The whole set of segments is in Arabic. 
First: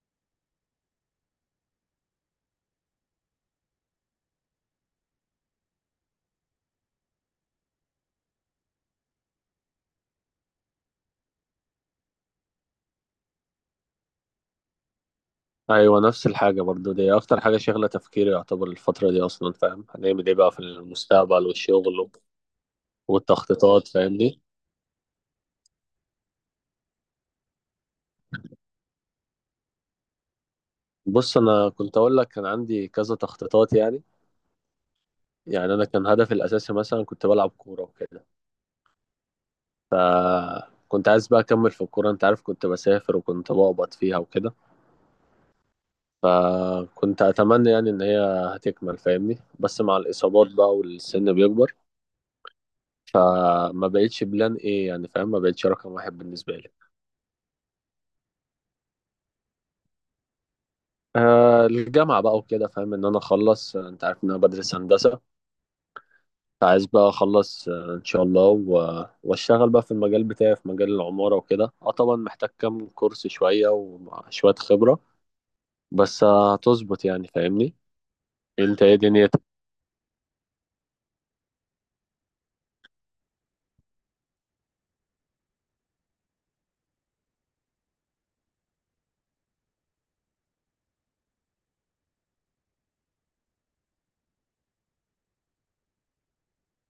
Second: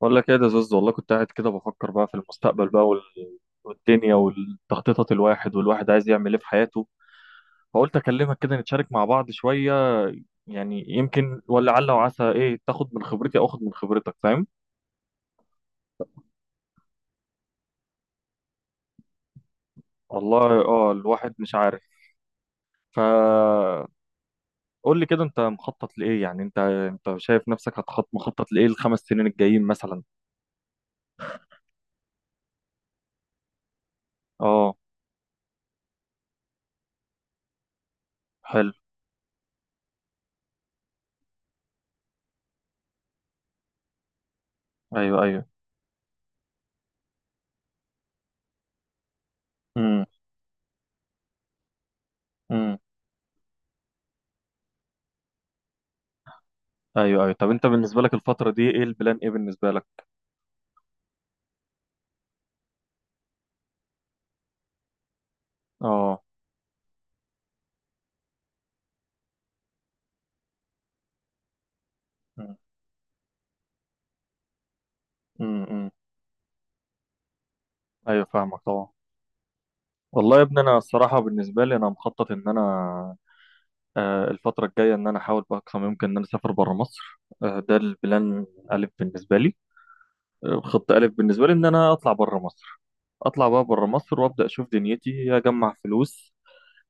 بقول لك ايه ده زوز. والله كنت قاعد كده بفكر بقى في المستقبل بقى والدنيا والتخطيطات. الواحد عايز يعمل ايه في حياته؟ فقلت اكلمك كده، نتشارك مع بعض شوية، يعني يمكن ولا عل وعسى ايه تاخد من خبرتي او اخد من خبرتك. فاهم؟ ايوه، نفس الحاجه برضو. دي اكتر حاجه شاغله تفكيري يعتبر الفتره دي، اصلا فاهم هنعمل ايه بقى في والله الواحد المستقبل مش عارف. والشغل فقول والتخطيطات، فاهمني؟ لي كده، انت مخطط لايه؟ يعني انت شايف نفسك مخطط لايه الخمس سنين الجايين مثلا؟ بص، انا كنت اقول لك كان عندي كذا تخطيطات يعني اه. يعني انا كان هدفي الاساسي مثلا كنت بلعب كوره وكده. حلو. كنت عايز بقى اكمل في الكوره، انت عارف، كنت بسافر وكنت بقبض فيها وكده. ايوه، ايوه. فكنت اتمنى يعني ان هي هتكمل، فاهمني؟ بس مع امم. الاصابات بقى والسن بيكبر، امم. فما بقتش بلان ايه يعني، فاهم؟ ما بقتش رقم 1 بالنسبه لي. ايوه، ايوه، طب انت بالنسبة لك الفترة دي ايه البلان؟ ايه بالنسبة لك؟ آه، الجامعة بقى وكده، فاهم إن أنا أخلص. آه، أنت عارف إن أنا بدرس هندسة. اه. فعايز بقى أخلص آه إن شاء الله و... وأشتغل بقى في المجال بتاعي، في مجال العمارة وكده. أه، طبعا محتاج كام كورس شوية وشوية خبرة، امم، بس آه، هتظبط يعني، فاهمني؟ ايوه، فاهمك أنت طبعا. إيه دنيتك؟ والله يا ابني انا الصراحه بالنسبه لي انا مخطط ان انا، الفتره الجايه ان انا احاول باقصى ما يمكن ان انا اسافر بره مصر. ده البلان الف بالنسبه لي. خط الف بالنسبه لي ان انا اطلع بره مصر. اطلع بقى بره مصر وابدا اشوف دنيتي، اجمع فلوس،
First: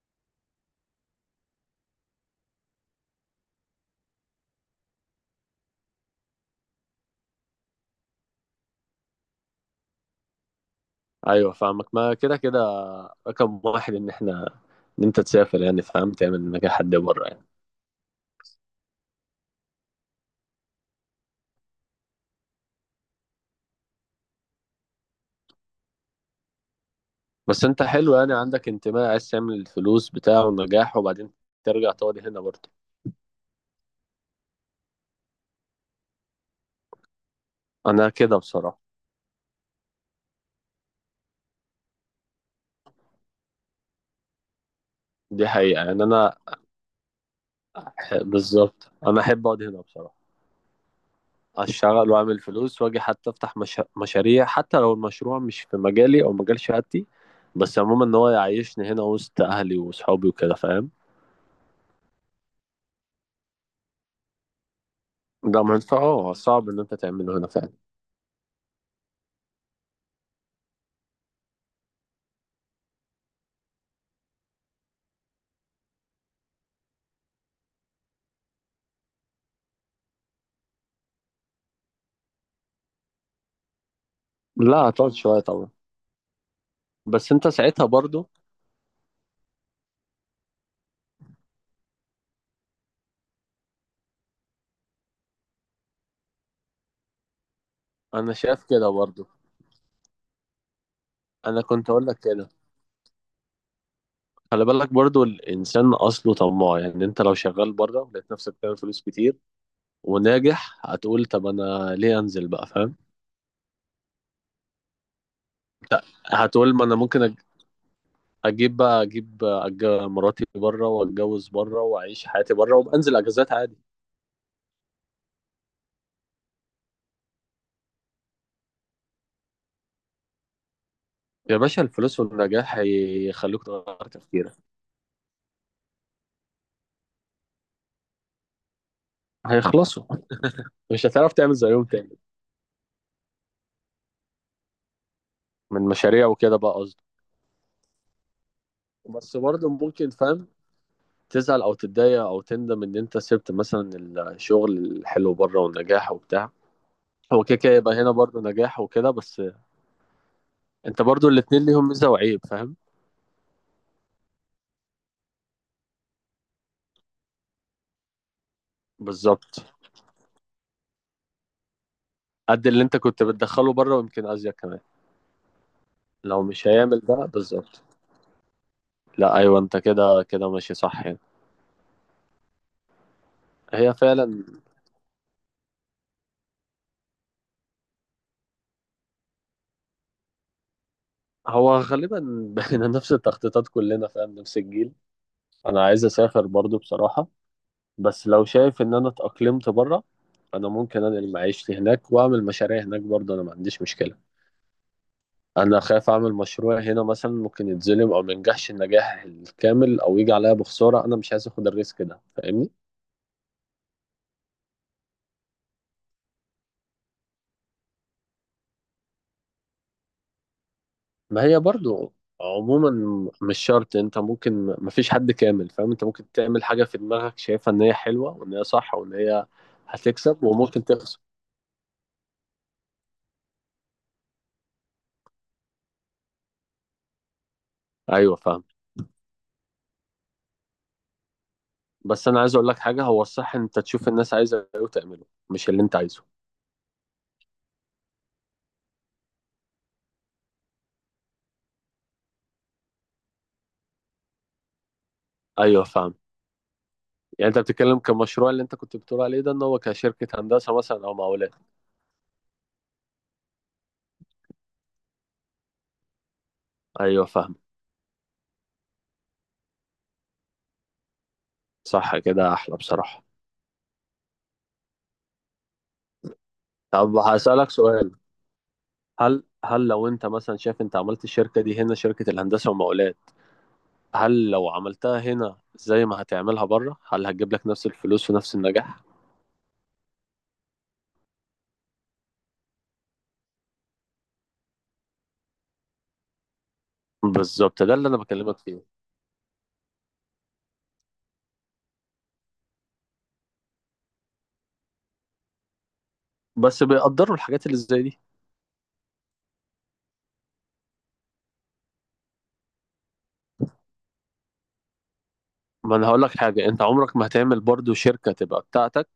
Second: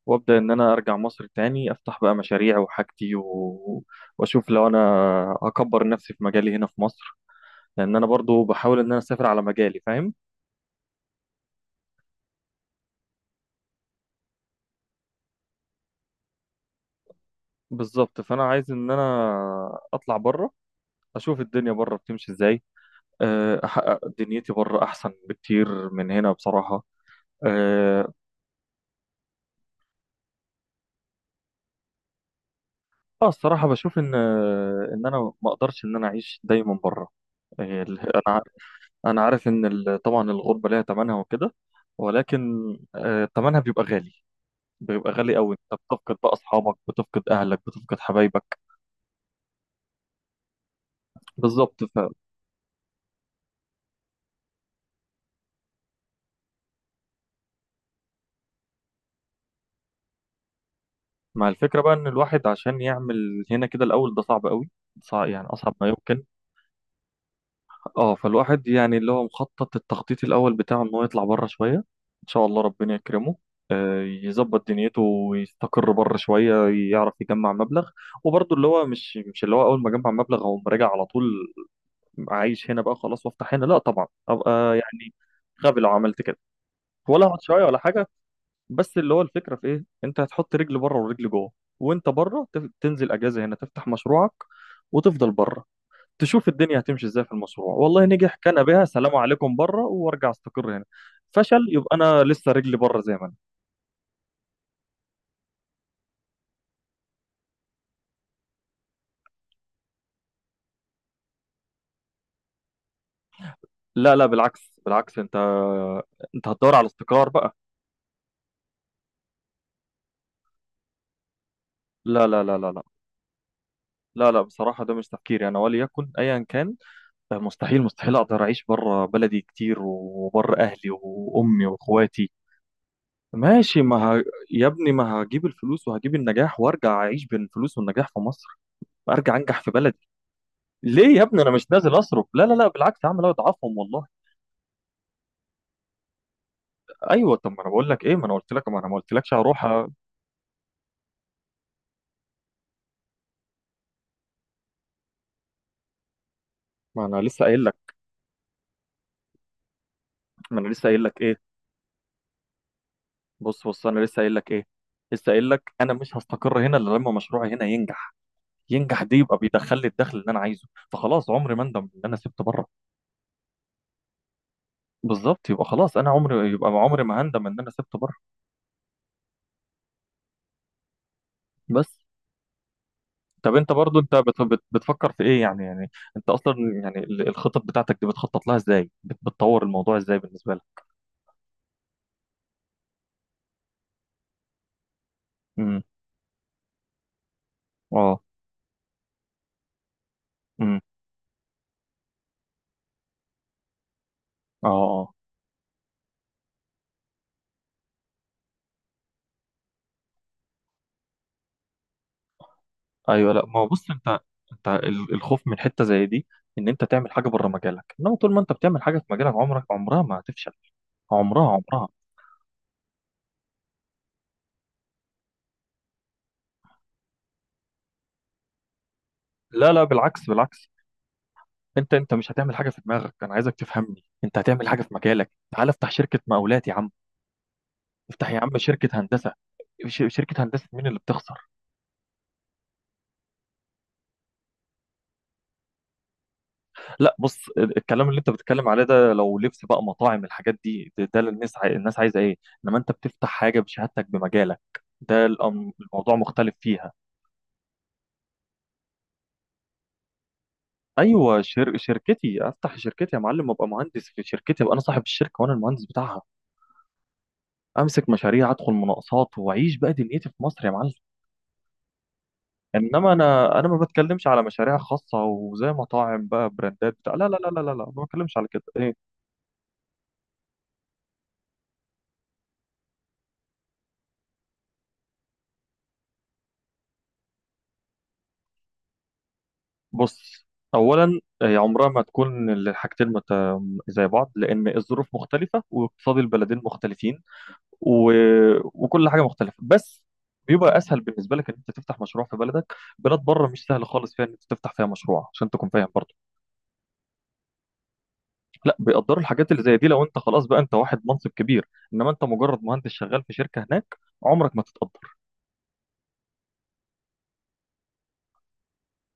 وابدا ان انا ارجع مصر تاني افتح بقى مشاريع وحاجتي واشوف لو انا اكبر نفسي في مجالي هنا في مصر، لان انا برضو بحاول ان انا اسافر على مجالي. فاهم؟ أيوه فاهمك، ما كده كده رقم 1 إن إحنا إن أنت تسافر يعني، فاهم؟ تعمل نجاح حد بره يعني. بالظبط. فانا عايز ان انا اطلع بره، اشوف الدنيا بره بتمشي ازاي. احقق دنيتي بره احسن بكتير من هنا بصراحه. بس أنت اه. حلو يعني، عندك انتماء، عايز تعمل الفلوس بتاعه ونجاح، وبعدين ترجع تقعد هنا برضه. الصراحه بشوف ان، ان انا ما اقدرش ان انا اعيش دايما بره. آه، ال- أنا انا كده ع- بصراحة. انا عارف ان، طبعا الغربه ليها ثمنها وكده، ولكن ثمنها بيبقى غالي. بيبقى غالي دي قوي. حقيقة انت يعني بتفقد بقى أنا اصحابك، بتفقد اهلك، بتفقد حبايبك. بالظبط أنا أحب أقعد هنا بصراحة. بالظبط. أشتغل وأعمل فلوس وأجي حتى أفتح مش... مشاريع، حتى لو المشروع مش في مجالي أو مجال شهادتي. بس عموما إن هو يعيشني هنا وسط أهلي وصحابي وكده، فاهم؟ فمع الفكره بقى ان الواحد عشان يعمل هنا كده الاول، ده صعب قوي. صعب يعني، ده اصعب ما منفعة. يمكن. اه، صعب إن أنت تعمله هنا فعلا. اه، فالواحد يعني اللي هو مخطط، التخطيط الاول بتاعه ان هو يطلع بره شويه. ان شاء الله ربنا يكرمه، يظبط دنيته ويستقر بره شويه، يعرف يجمع مبلغ. وبرضه اللي هو مش اللي هو اول ما اجمع مبلغ اقوم راجع على طول، عايش هنا بقى خلاص وافتح هنا، لا طبعا. ابقى لا هتقعد يعني شوية طبعا. غبي لو عملت كده. ولا بس هقعد أنت شويه ولا ساعتها حاجه، برضو بس اللي هو الفكره في ايه، انت هتحط رجل بره ورجل جوه. وانت بره تنزل اجازه هنا تفتح مشروعك وتفضل بره. تشوف الدنيا هتمشي ازاي في المشروع. والله أنا نجح، كان شايف بها، كده سلام برضو. عليكم بره وارجع استقر هنا. أنا فشل، كنت يبقى أقول لك انا كده، لسه رجلي بره زي ما انا. خلي بالك برضو، الإنسان أصله طماع يعني. أنت لو شغال بره لقيت نفسك بتعمل فلوس كتير وناجح، هتقول طب أنا ليه أنزل بقى، فاهم؟ لا، لا، بالعكس، بالعكس، انت هتدور هتقول ما على انا استقرار ممكن بقى. اجيب بقى مراتي بره واتجوز بره لا، واعيش لا، حياتي لا، لا، بره لا، وبنزل اجازات عادي. لا، لا، بصراحة ده مش تفكيري أنا وليكن أيا كان. مستحيل، مستحيل أقدر أعيش بره بلدي كتير، وبره أهلي يا وأمي باشا، الفلوس وإخواتي. والنجاح هيخلوك ماشي، ما تغير ه... تفكيرك. يا ابني ما هجيب الفلوس وهجيب النجاح وأرجع أعيش بين الفلوس والنجاح في مصر. أرجع أنجح في بلدي. هيخلصوا. مش ليه يا هتعرف ابني انا تعمل مش زيهم نازل تاني، اصرف؟ لا، لا، لا، بالعكس، هعمل اضعفهم والله. من مشاريع وكده بقى قصدي. ايوه، طب ما انا بقول لك ايه، ما انا قلت لك، ما انا ما قلتلكش بس هروح برضه ممكن، فاهم، تزعل او تتضايق او تندم ان انت سبت مثلا الشغل الحلو بره والنجاح وبتاع. ما انا هو لسه كده قايل كده لك. يبقى هنا برضه نجاح وكده، بس ما انا لسه انت قايل لك برضه ايه. الاتنين ليهم ميزة وعيب، فاهم؟ بص، بص، انا لسه قايل لك ايه، لسه قايل لك انا مش هستقر هنا الا لما مشروعي هنا ينجح. ينجح دي يبقى بالظبط. بيدخل لي الدخل اللي انا عايزه، فخلاص عمري ما اندم ان انا سبت بره. قد اللي انت كنت بتدخله بره ويمكن ازيد كمان. بالظبط. يبقى خلاص انا لو عمري، مش يبقى هيعمل عمري ده ما هندم ان انا بالظبط. سبت بره. لا ايوه، انت كده كده ماشي صح يعني. بس. طب انت هي برضو انت فعلا. بتفكر في ايه يعني؟ يعني انت اصلا يعني الخطط بتاعتك دي بتخطط لها ازاي؟ بتطور الموضوع ازاي بالنسبه هو غالبا بقينا نفس التخطيطات كلنا، فاهم؟ نفس الجيل. لك؟ انا عايز اسافر برضو بصراحة. اه. بس لو شايف ان انا اتأقلمت بره، انا امم. ممكن انقل معيشتي هناك واعمل مشاريع هناك برضو، انا ما عنديش مشكلة. اه. اه. انا خايف اعمل مشروع هنا مثلا، ممكن يتظلم او ما ينجحش النجاح الكامل او يجي عليا بخسارة. انا مش عايز اخد الريسك ده، فاهمني؟ ايوه. لا، ما هو بص، انت الخوف من حته زي دي، ان انت تعمل حاجه بره مجالك، انما طول ما انت بتعمل حاجه في مجالك عمرك، عمرها ما هتفشل. ما عمرها، هي عمرها. برضو عموما مش شرط. انت ممكن، ما فيش حد كامل، فاهم؟ انت ممكن تعمل حاجة في دماغك شايفها ان هي حلوة وان هي صح وان هي لا، لا، بالعكس، هتكسب، بالعكس، وممكن تخسر. انت مش هتعمل حاجه في دماغك. انا عايزك تفهمني، انت هتعمل حاجه في مجالك. تعال افتح شركه مقاولات يا عم، افتح ايوه يا عم فاهم. شركه هندسه. شركه هندسه مين اللي بتخسر؟ بس انا عايز اقول لك حاجة، هو الصح ان انت تشوف الناس عايزة ايه وتعمله، مش اللي انت عايزه. لا بص، الكلام اللي انت بتتكلم عليه ده، لو لبس بقى، مطاعم، الحاجات دي، ده الناس الناس عايزه ايه. انما انت بتفتح حاجه بشهادتك، بمجالك، ده ايوه الموضوع فاهم. مختلف فيها. يعني انت بتتكلم كمشروع اللي انت كنت بتقول عليه ده، ان هو كشركة هندسة مثلا او ايوه، مقاولات. شركتي، افتح شركتي يا معلم، ابقى مهندس في شركتي، ابقى انا صاحب الشركه وانا المهندس بتاعها. ايوه فاهم. امسك مشاريع، ادخل مناقصات، واعيش بقى دنيتي في مصر يا معلم. صح كده احلى انما بصراحة. انا، انا ما بتكلمش على مشاريع خاصه وزي مطاعم بقى، براندات بتاع، طب لا، لا، لا، لا، لا، هسألك لا، ما سؤال. بتكلمش على كده. ايه. هل لو انت مثلا شايف انت عملت الشركة دي هنا، شركة الهندسة والمقاولات، هل لو عملتها هنا زي ما هتعملها بره، هل هتجيب لك نفس الفلوس ونفس النجاح؟ بص، اولا هي عمرها ما تكون زي بعض، لان الظروف مختلفه واقتصاد البلدين مختلفين، بالظبط، ده اللي و... انا بكلمك فيه. وكل حاجه مختلفه، بس بيبقى اسهل بالنسبه لك ان انت تفتح مشروع في بلدك. بلاد بره مش سهل خالص فيها ان انت تفتح فيها مشروع، عشان تكون فاهم برضه. بس بيقدروا الحاجات اللي زي دي؟ لا بيقدروا الحاجات اللي زي دي لو انت خلاص بقى، انت واحد منصب كبير، انما انت مجرد مهندس شغال في شركه هناك، عمرك ما تتقدر. ما انا هقول لك حاجه، انت عمرك ما هتعمل برضو شركه تبقى بتاعتك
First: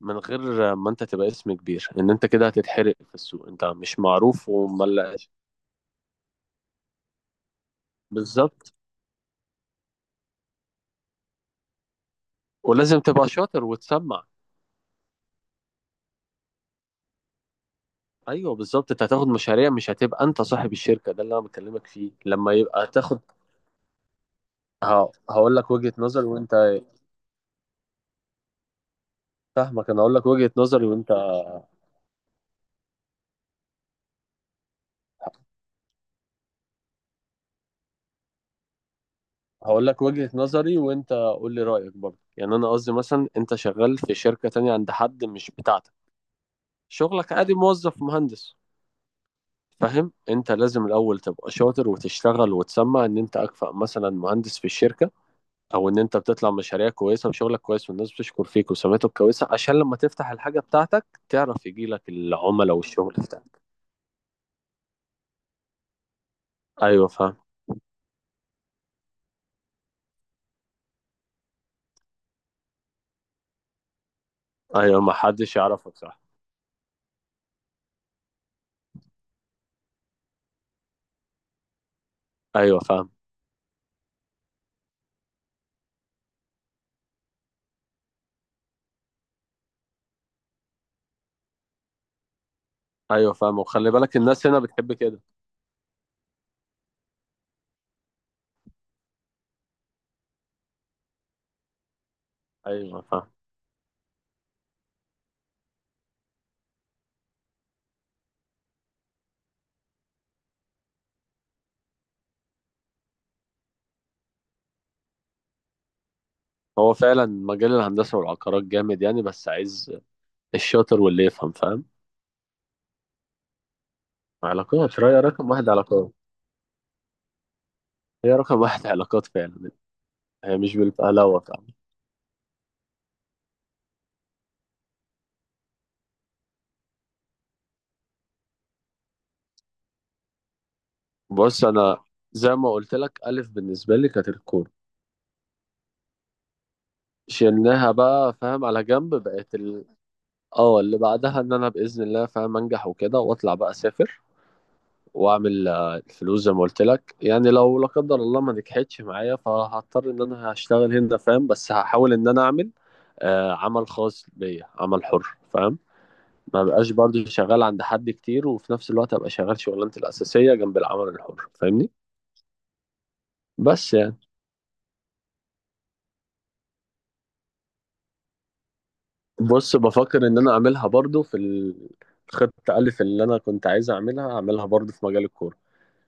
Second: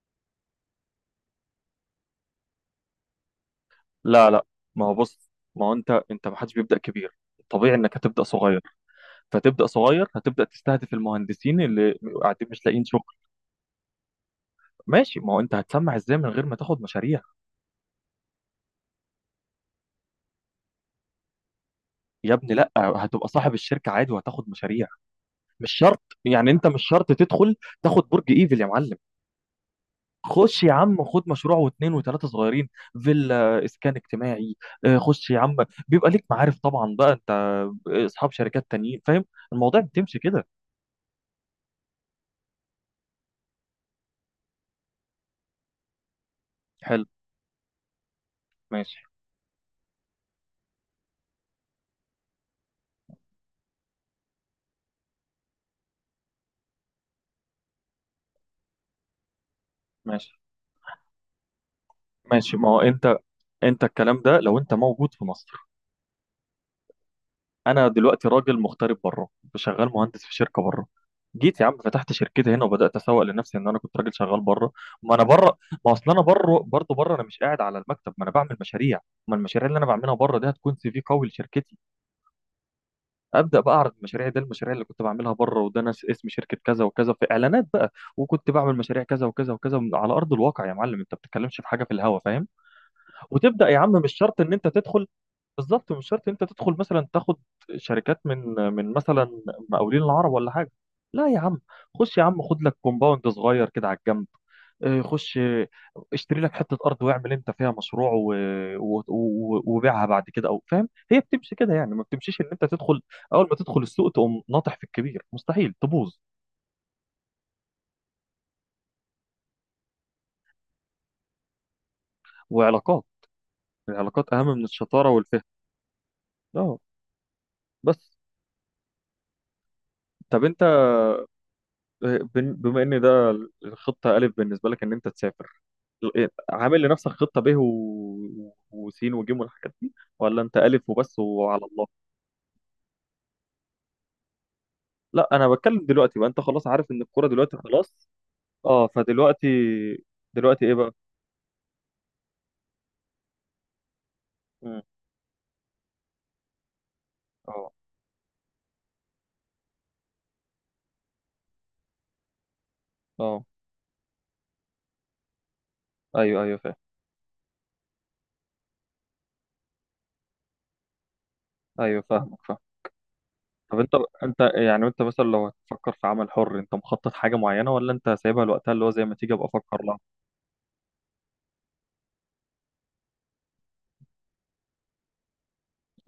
من غير ما انت تبقى اسم كبير. ان انت كده هتتحرق في السوق، انت مش لا، لا، معروف ما هو بص، وملاش. ما هو انت ما حدش بيبدا كبير، طبيعي انك هتبدا صغير. بالظبط. فتبدا صغير، هتبدا تستهدف المهندسين اللي قاعدين مش لاقيين ولازم شغل. تبقى شاطر وتسمع. ماشي، ما هو انت هتسمع ازاي من غير ما تاخد مشاريع؟ ايوه بالظبط، انت هتاخد مشاريع، مش هتبقى انت صاحب الشركه، ده اللي انا بكلمك فيه، يا لما ابني لا، يبقى تاخد. هتبقى صاحب الشركه عادي وهتاخد مشاريع. ه- هقول لك مش وجهه شرط نظر يعني، وانت انت مش شرط تدخل تاخد برج ايفل يا معلم. فاهمك انا هقول لك وجهه خش يا نظري عم وانت خد مشروع واثنين وثلاثه صغيرين، فيلا، اسكان اجتماعي، خش يا عم. بيبقى ليك معارف طبعا بقى انت، اصحاب شركات تانيين، فاهم؟ الموضوع هقول لك بتمشي وجهة كده. نظري وانت قول لي رأيك برضه يعني. انا قصدي مثلا انت شغال في شركة تانية عند حد، مش بتاعتك. حلو. شغلك عادي، موظف مهندس، ماشي، فاهم؟ انت لازم الاول تبقى شاطر وتشتغل وتسمع ان انت اكفأ مثلا مهندس في الشركة، او ان انت بتطلع مشاريع كويسة وشغلك كويس والناس بتشكر فيك وسمعتك كويسة، عشان لما تفتح ماشي، الحاجة بتاعتك تعرف يجيلك ماشي، ما العملاء هو والشغل انت بتاعك. انت الكلام ده لو انت موجود في مصر. ايوه فاهم. انا دلوقتي راجل مغترب بره، شغال مهندس في شركه بره. جيت يا عم فتحت شركتي هنا وبدات اسوق لنفسي ان انا كنت راجل شغال بره. ايوه، ما ما انا حدش بره، ما يعرفك اصل انا صح. بره برضه، بره انا مش قاعد على المكتب، ما انا بعمل مشاريع. ما المشاريع اللي انا بعملها بره دي هتكون سي في قوي لشركتي. ايوه فاهم. ابدا بقى اعرض مشاريعي، ده المشاريع اللي كنت بعملها بره، وده ناس اسم شركه كذا وكذا في اعلانات بقى، وكنت بعمل مشاريع كذا وكذا وكذا على ارض الواقع. يا معلم انت بتتكلمش في حاجه في الهوا، فاهم؟ ايوه فاهم، وتبدا يا وخلي عم، مش بالك شرط الناس ان هنا انت بتحب تدخل. كده. بالظبط، مش شرط انت تدخل مثلا تاخد شركات من مثلا مقاولين العرب ولا حاجه. لا يا عم، خش يا عم خد لك ايوه كومباوند فاهم. صغير كده على الجنب. اه، خش اه، اشتري لك حته ارض واعمل انت فيها مشروع وبيعها بعد كده او فاهم. هي بتمشي كده يعني، ما بتمشيش ان انت تدخل اول ما تدخل السوق تقوم ناطح في الكبير، مستحيل تبوظ. هو فعلا مجال الهندسة والعقارات جامد يعني، بس عايز الشاطر واللي يفهم، فاهم؟ وعلاقات. العلاقات اهم من علاقات. الشطاره رأي والفهم. رقم 1 علاقات. اه. بس، هي رقم 1 علاقات فعلا. طب هي انت مش بالفهلوة فعلا. بما ان ده الخطه الف بالنسبه لك ان انت تسافر، عامل لنفسك خطه ب وسين وجيم والحاجات دي، ولا انت الف وبس بص وعلى الله؟ أنا زي ما قلت لك، ألف بالنسبة لي كانت الكورة. لا، انا بتكلم دلوقتي بقى، انت خلاص عارف ان الكوره دلوقتي شلناها خلاص. بقى، فاهم، على اه، جنب، فدلوقتي، بقت دلوقتي ايه اه، بقى؟ اللي بعدها ان انا باذن الله، فاهم، انجح وكده واطلع بقى اسافر. مم. واعمل آه، الفلوس زي ما قلت لك يعني. اه. لو لا قدر الله ما نجحتش معايا، فهضطر ان انا هشتغل هنا، فاهم؟ بس هحاول ان انا اعمل اه. آه، عمل خاص بيا، عمل حر، فاهم؟ ايوه، ايوه ما فاهم. بقاش برضه شغال عند حد كتير، وفي نفس الوقت ابقى شغال شغلانتي الاساسيه جنب العمل الحر، فاهمني؟ ايوه فاهمك، فاهم. طب انت، بس يعني. انت يعني، انت مثلا لو هتفكر في عمل حر، انت مخطط حاجه معينه، ولا انت سايبها لوقتها اللي هو زي ما تيجي ابقى بص، افكر لها؟ بفكر ان انا اعملها برضه في الخطه الف. اللي انا كنت عايز اعملها اعملها برضه في مجال الكوره.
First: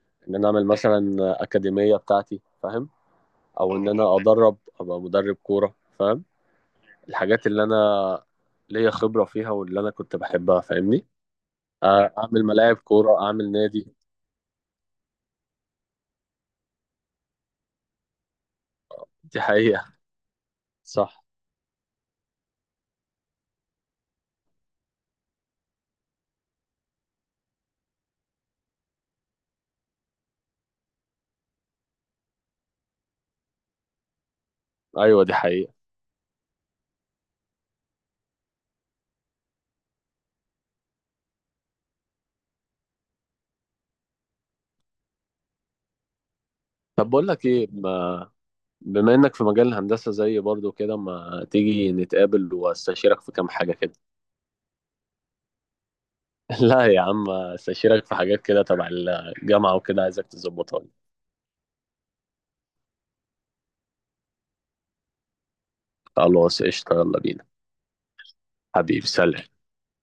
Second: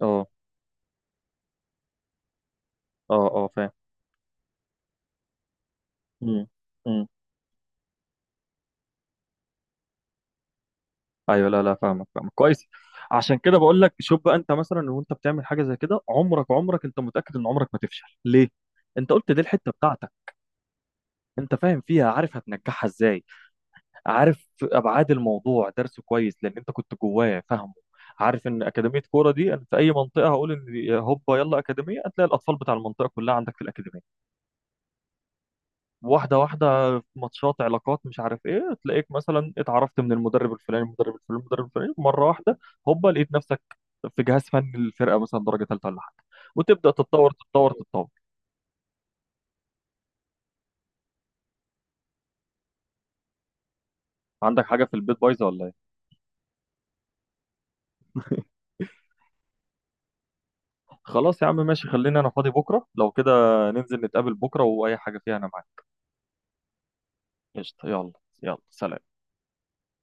اه. ان انا اعمل مثلا اكاديميه بتاعتي، فاهم؟ اه. اه فاهم. او ان انا ادرب، ابقى مدرب كوره، فاهم؟ مم. مم. الحاجات اللي انا ليا خبرة فيها واللي انا كنت بحبها، فاهمني؟ ايوه، لا، لا فاهمك، آه، فاهمك اعمل كويس. ملاعب كورة، عشان اعمل كده بقول نادي. لك شوف بقى، انت مثلا وانت بتعمل حاجه زي كده، عمرك، عمرك انت متاكد ان عمرك ما تفشل. ليه؟ انت قلت دي دي الحته حقيقة. بتاعتك، صح. انت فاهم فيها، عارف هتنجحها ازاي، عارف ابعاد الموضوع، درسه كويس لان انت كنت جواه، فاهمه. عارف ان اكاديميه كوره دي انا في اي منطقه هقول ان هوبا يلا اكاديميه، هتلاقي الاطفال بتاع المنطقه كلها عندك في الاكاديميه. ايوه دي حقيقة. واحدة واحدة، ماتشات، علاقات، مش عارف ايه، تلاقيك مثلا اتعرفت من المدرب الفلاني، المدرب الفلاني، المدرب الفلاني، مرة واحدة هوبا لقيت نفسك في جهاز فني للفرقة مثلا درجة ثالثة ولا حاجة، وتبدأ طب بقول تتطور، لك ايه، تتطور، تتطور. ما بما انك في مجال الهندسة زيي برضو كده، ما تيجي نتقابل واستشيرك في كام حاجة كده؟ عندك حاجة في البيت بايظة ولا ايه؟ لا يا عم، استشيرك في حاجات كده تبع الجامعة وكده، عايزك تظبطها لي. خلاص يا عم، ماشي، خليني انا فاضي بكرة لو كده، ننزل نتقابل بكرة واي حاجة فيها انا معاك. خلاص قشطة، يلا بينا. قشطة، يلا. يلا، سلام. حبيبي سلام.